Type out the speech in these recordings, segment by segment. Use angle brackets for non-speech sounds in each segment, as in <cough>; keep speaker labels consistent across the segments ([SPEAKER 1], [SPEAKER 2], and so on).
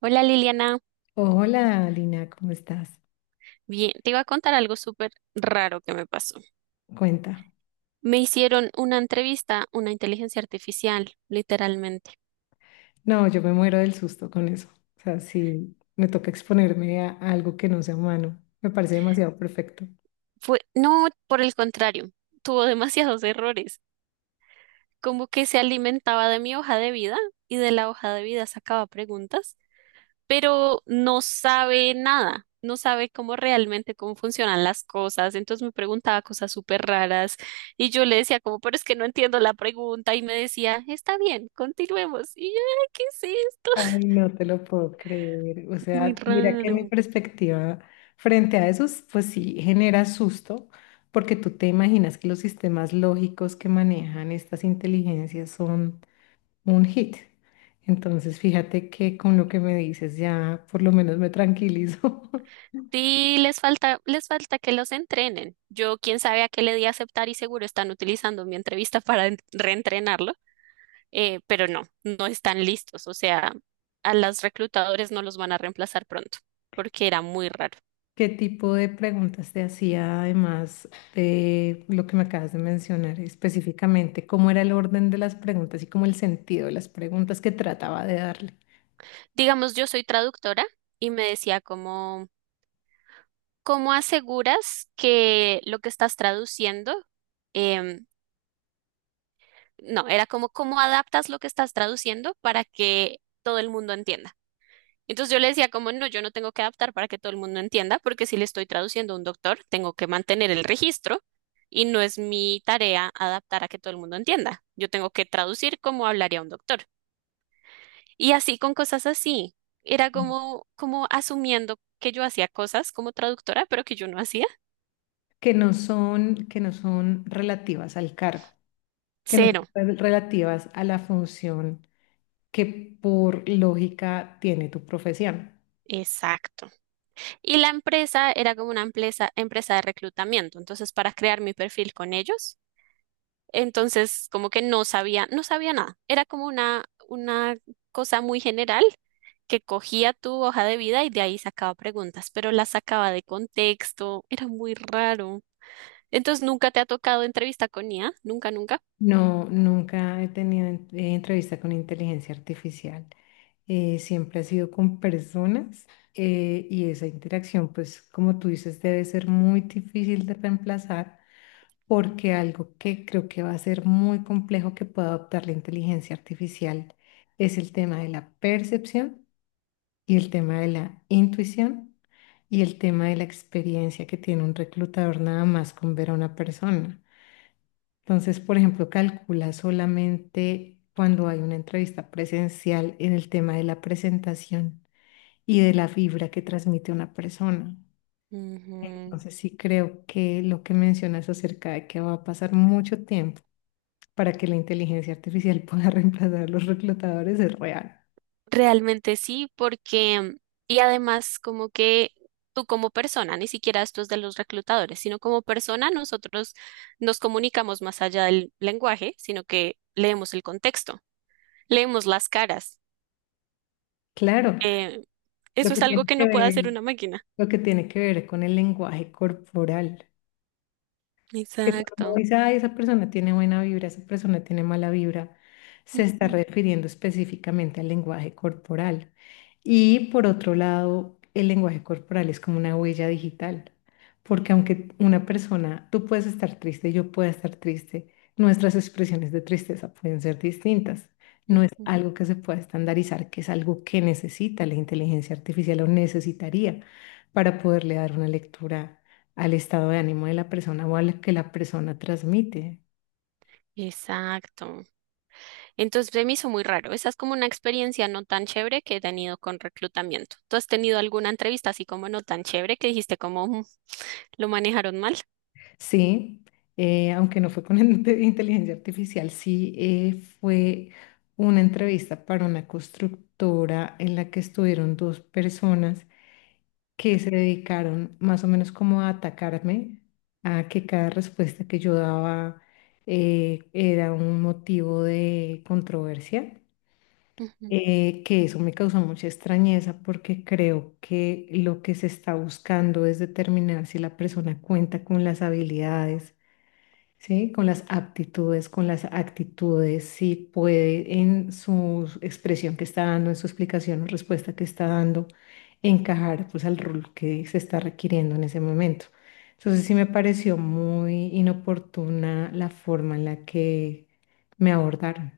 [SPEAKER 1] Hola Liliana,
[SPEAKER 2] Hola, Lina, ¿cómo estás?
[SPEAKER 1] bien, te iba a contar algo súper raro que me pasó.
[SPEAKER 2] Cuenta.
[SPEAKER 1] Me hicieron una entrevista, una inteligencia artificial, literalmente.
[SPEAKER 2] No, yo me muero del susto con eso. O sea, si me toca exponerme a algo que no sea humano, me parece demasiado perfecto.
[SPEAKER 1] Fue, no, por el contrario, tuvo <laughs> demasiados errores, como que se alimentaba de mi hoja de vida y de la hoja de vida sacaba preguntas, pero no sabe nada, no sabe cómo realmente cómo funcionan las cosas. Entonces me preguntaba cosas súper raras y yo le decía como, pero es que no entiendo la pregunta y me decía, está bien, continuemos. Y yo, "Ay, ¿qué es esto?"
[SPEAKER 2] Ay,
[SPEAKER 1] <laughs>
[SPEAKER 2] no te lo puedo creer. O
[SPEAKER 1] Muy
[SPEAKER 2] sea, mira que mi
[SPEAKER 1] raro.
[SPEAKER 2] perspectiva frente a eso, pues sí, genera susto, porque tú te imaginas que los sistemas lógicos que manejan estas inteligencias son un hit. Entonces, fíjate que con lo que me dices ya por lo menos me tranquilizo. <laughs>
[SPEAKER 1] Sí, les falta que los entrenen. Yo, quién sabe a qué le di a aceptar y seguro están utilizando mi entrevista <laughs> para reentrenarlo, pero no, no están listos. O sea, a los reclutadores no los van a reemplazar pronto, porque era muy raro.
[SPEAKER 2] ¿Qué tipo de preguntas te hacía además de lo que me acabas de mencionar específicamente? ¿Cómo era el orden de las preguntas y cómo el sentido de las preguntas que trataba de darle?
[SPEAKER 1] Digamos, yo soy traductora y me decía como, ¿cómo aseguras que lo que estás traduciendo, em, no, era como, ¿cómo adaptas lo que estás traduciendo para que todo el mundo entienda? Entonces yo le decía como, no, yo no tengo que adaptar para que todo el mundo entienda, porque si le estoy traduciendo a un doctor, tengo que mantener el registro y no es mi tarea adaptar a que todo el mundo entienda. Yo tengo que traducir como hablaría un doctor. Y así con cosas así. Era como, como asumiendo que yo hacía cosas como traductora, pero que yo no hacía.
[SPEAKER 2] Que no son relativas al cargo, que no
[SPEAKER 1] Cero.
[SPEAKER 2] son relativas a la función que por lógica tiene tu profesión.
[SPEAKER 1] Exacto. Y la empresa era como una empresa de reclutamiento. Entonces, para crear mi perfil con ellos, entonces como que no sabía nada. Era como una cosa muy general que cogía tu hoja de vida y de ahí sacaba preguntas, pero las sacaba de contexto. Era muy raro. Entonces, ¿nunca te ha tocado entrevista con IA? Nunca, nunca.
[SPEAKER 2] No, nunca he tenido entrevista con inteligencia artificial. Siempre ha sido con personas y esa interacción, pues como tú dices, debe ser muy difícil de reemplazar porque algo que creo que va a ser muy complejo que pueda adoptar la inteligencia artificial es el tema de la percepción y el tema de la intuición y el tema de la experiencia que tiene un reclutador nada más con ver a una persona. Entonces, por ejemplo, calcula solamente cuando hay una entrevista presencial en el tema de la presentación y de la vibra que transmite una persona.
[SPEAKER 1] Ujú.
[SPEAKER 2] Entonces, sí creo que lo que mencionas acerca de que va a pasar mucho tiempo para que la inteligencia artificial pueda <laughs> reemplazar a los reclutadores es real.
[SPEAKER 1] Realmente sí, porque, y además como que tú como persona, ni siquiera esto es de los reclutadores, sino como persona, nosotros nos comunicamos más allá del lenguaje, sino que leemos el contexto, leemos las caras.
[SPEAKER 2] Claro,
[SPEAKER 1] Eh,
[SPEAKER 2] lo
[SPEAKER 1] eso
[SPEAKER 2] que
[SPEAKER 1] es algo
[SPEAKER 2] tiene
[SPEAKER 1] que no
[SPEAKER 2] que
[SPEAKER 1] puede
[SPEAKER 2] ver,
[SPEAKER 1] hacer una máquina.
[SPEAKER 2] lo que tiene que ver con el lenguaje corporal. Que cuando uno
[SPEAKER 1] Exacto.
[SPEAKER 2] dice, ay, esa persona tiene buena vibra, esa persona tiene mala vibra, se está
[SPEAKER 1] Ujú,
[SPEAKER 2] refiriendo específicamente al lenguaje corporal. Y por otro lado, el lenguaje corporal es como una huella digital, porque aunque una persona, tú puedes estar triste, yo pueda estar triste, nuestras expresiones de tristeza pueden ser distintas. No es
[SPEAKER 1] ujú.
[SPEAKER 2] algo que se pueda estandarizar, que es algo que necesita la inteligencia artificial o necesitaría para poderle dar una lectura al estado de ánimo de la persona o a lo que la persona transmite.
[SPEAKER 1] Exacto. Entonces se me hizo muy raro. Esa es como una experiencia no tan chévere que he tenido con reclutamiento. ¿Tú has tenido alguna entrevista así como no tan chévere que dijiste como "Mm, lo manejaron mal"?
[SPEAKER 2] Sí, aunque no fue con <laughs> inteligencia artificial, sí fue una entrevista para una constructora en la que estuvieron dos personas que se dedicaron más o menos como a atacarme, a que cada respuesta que yo daba era un motivo de controversia.
[SPEAKER 1] Ujú.
[SPEAKER 2] Que eso me causó mucha extrañeza porque creo que lo que se está buscando es determinar si la persona cuenta con las habilidades, ¿sí? Con las aptitudes, con las actitudes, si puede en su expresión que está dando, en su explicación o respuesta que está dando, encajar pues al rol que se está requiriendo en ese momento. Entonces sí me pareció muy inoportuna la forma en la que me abordaron.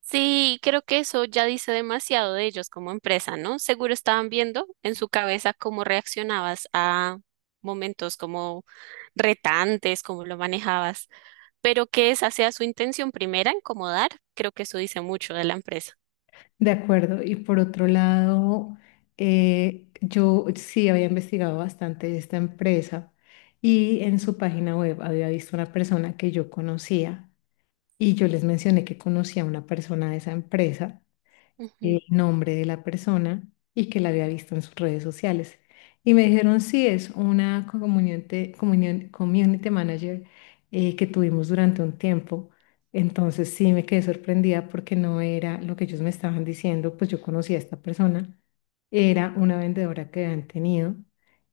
[SPEAKER 1] Sí, creo que eso ya dice demasiado de ellos como empresa, ¿no? Seguro estaban viendo en su cabeza cómo reaccionabas a momentos como retantes, cómo lo manejabas, pero que esa sea su intención primera, incomodar, creo que eso dice mucho de la empresa.
[SPEAKER 2] De acuerdo. Y por otro lado, yo sí había investigado bastante esta empresa y en su página web había visto una persona que yo conocía y yo les mencioné que conocía a una persona de esa empresa,
[SPEAKER 1] Ujú.
[SPEAKER 2] el nombre de la persona, y que la había visto en sus redes sociales. Y me dijeron, sí, es una community manager que tuvimos durante un tiempo. Entonces sí me quedé sorprendida porque no era lo que ellos me estaban diciendo, pues yo conocí a esta persona, era una vendedora que habían tenido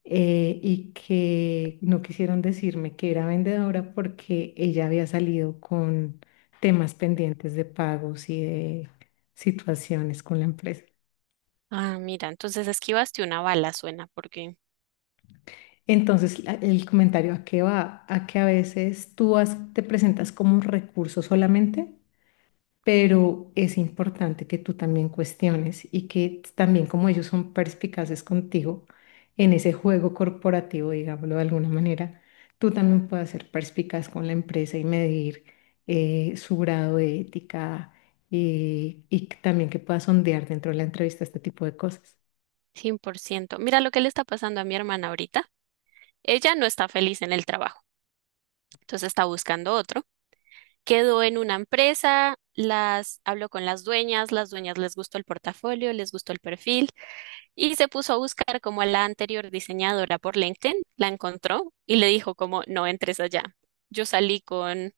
[SPEAKER 2] y que no quisieron decirme que era vendedora porque ella había salido con temas pendientes de pagos y de situaciones con la empresa.
[SPEAKER 1] Ah, mira, entonces esquivaste una bala, suena, porque
[SPEAKER 2] Entonces, el comentario a qué va, a que a veces te presentas como un recurso solamente, pero es importante que tú también cuestiones y que también como ellos son perspicaces contigo en ese juego corporativo, digámoslo de alguna manera, tú también puedas ser perspicaz con la empresa y medir su grado de ética, y también que puedas sondear dentro de la entrevista este tipo de cosas.
[SPEAKER 1] cien por ciento. Mira lo que le está pasando a mi hermana ahorita. Ella no está feliz en el trabajo, entonces está buscando otro. Quedó en una empresa, las habló con las dueñas les gustó el portafolio, les gustó el perfil y se puso a buscar como a la anterior diseñadora por LinkedIn, la encontró y le dijo como no entres allá. Yo salí con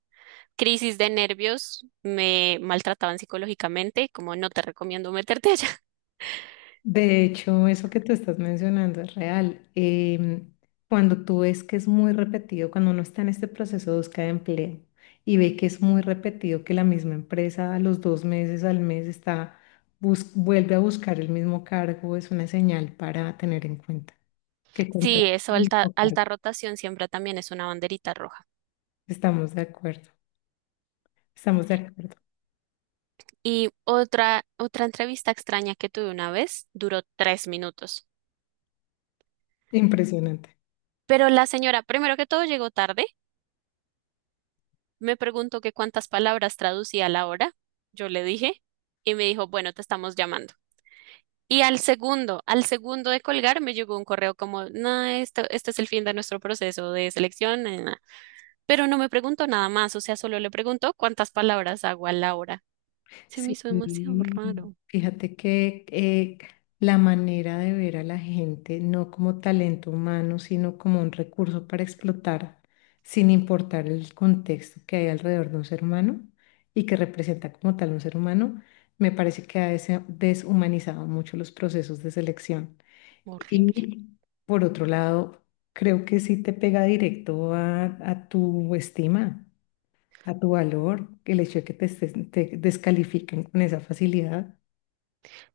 [SPEAKER 1] crisis de nervios, me maltrataban psicológicamente, como no te recomiendo meterte allá. <laughs>
[SPEAKER 2] De hecho, eso que tú estás mencionando es real. Cuando tú ves que es muy repetido, cuando uno está en este proceso de búsqueda de empleo y ve que es muy repetido, que la misma empresa a los dos meses, al mes, está, vuelve a buscar el mismo cargo, es una señal para tener en cuenta que
[SPEAKER 1] Sí,
[SPEAKER 2] contraten
[SPEAKER 1] eso,
[SPEAKER 2] el
[SPEAKER 1] alta,
[SPEAKER 2] mismo cargo.
[SPEAKER 1] alta rotación siempre también es una banderita roja.
[SPEAKER 2] Estamos de acuerdo, estamos de acuerdo.
[SPEAKER 1] Y otra entrevista extraña que tuve una vez duró tres minutos.
[SPEAKER 2] Impresionante.
[SPEAKER 1] Pero la señora, primero que todo, llegó tarde, me preguntó que cuántas palabras traducía a la hora, yo le dije, y me dijo, bueno, te estamos llamando. Y al segundo de colgar, me llegó un correo como, no, esto, "este es el fin de nuestro proceso de selección, na, na, na". Pero no me preguntó nada más, o sea, solo le preguntó cuántas palabras hago a la hora. Se me
[SPEAKER 2] Sí,
[SPEAKER 1] hizo demasiado raro,
[SPEAKER 2] fíjate que la manera de ver a la gente no como talento humano, sino como un recurso para explotar, sin importar el contexto que hay alrededor de un ser humano y que representa como tal un ser humano, me parece que ha deshumanizado mucho los procesos de selección.
[SPEAKER 1] horrible.
[SPEAKER 2] Y por otro lado, creo que sí te pega directo a tu estima, a tu valor, el hecho de que te descalifiquen con esa facilidad.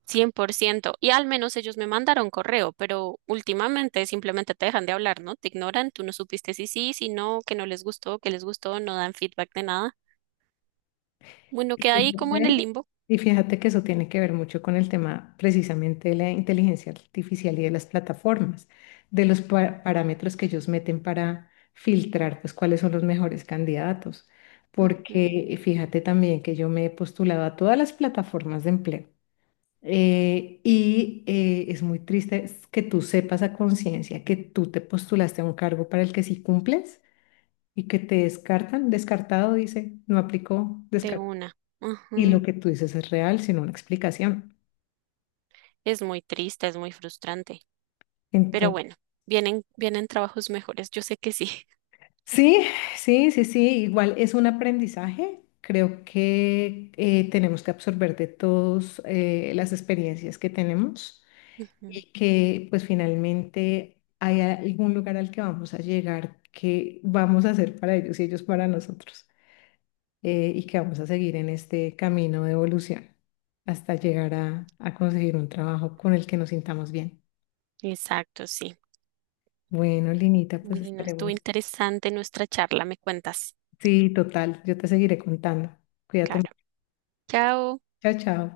[SPEAKER 1] Cien por ciento. Y al menos ellos me mandaron correo, pero últimamente simplemente te dejan de hablar, ¿no? Te ignoran, tú no supiste si sí, si no, que no les gustó, que les gustó, no dan feedback de nada. Bueno,
[SPEAKER 2] Y
[SPEAKER 1] queda ahí como en el
[SPEAKER 2] fíjate
[SPEAKER 1] limbo.
[SPEAKER 2] y fíjate que eso tiene que ver mucho con el tema precisamente de la inteligencia artificial y de las plataformas, de los parámetros que ellos meten para filtrar, pues cuáles son los mejores candidatos.
[SPEAKER 1] Ujú.
[SPEAKER 2] Porque fíjate también que yo me he postulado a todas las plataformas de empleo. Es muy triste es que tú sepas a conciencia que tú te postulaste a un cargo para el que sí cumples y que te descartan, descartado dice, no aplicó,
[SPEAKER 1] De
[SPEAKER 2] descartado.
[SPEAKER 1] una.
[SPEAKER 2] Y lo
[SPEAKER 1] Ujú.
[SPEAKER 2] que tú dices es real, sino una explicación.
[SPEAKER 1] Es muy triste, es muy frustrante. Pero
[SPEAKER 2] Entonces,
[SPEAKER 1] bueno, vienen trabajos mejores, yo sé que sí.
[SPEAKER 2] sí, sí, sí, sí, igual es un aprendizaje. Creo que tenemos que absorber de todos las experiencias que tenemos
[SPEAKER 1] <laughs> Ujú.
[SPEAKER 2] y que pues finalmente hay algún lugar al que vamos a llegar que vamos a hacer para ellos y ellos para nosotros. Y que vamos a seguir en este camino de evolución hasta llegar a conseguir un trabajo con el que nos sintamos bien.
[SPEAKER 1] Exacto, sí.
[SPEAKER 2] Bueno, Linita, pues
[SPEAKER 1] Bueno, estuvo
[SPEAKER 2] estaremos.
[SPEAKER 1] interesante nuestra charla, me cuentas.
[SPEAKER 2] Sí, total, yo te seguiré contando. Cuídate
[SPEAKER 1] Claro.
[SPEAKER 2] mucho.
[SPEAKER 1] Chao.
[SPEAKER 2] Chao, chao.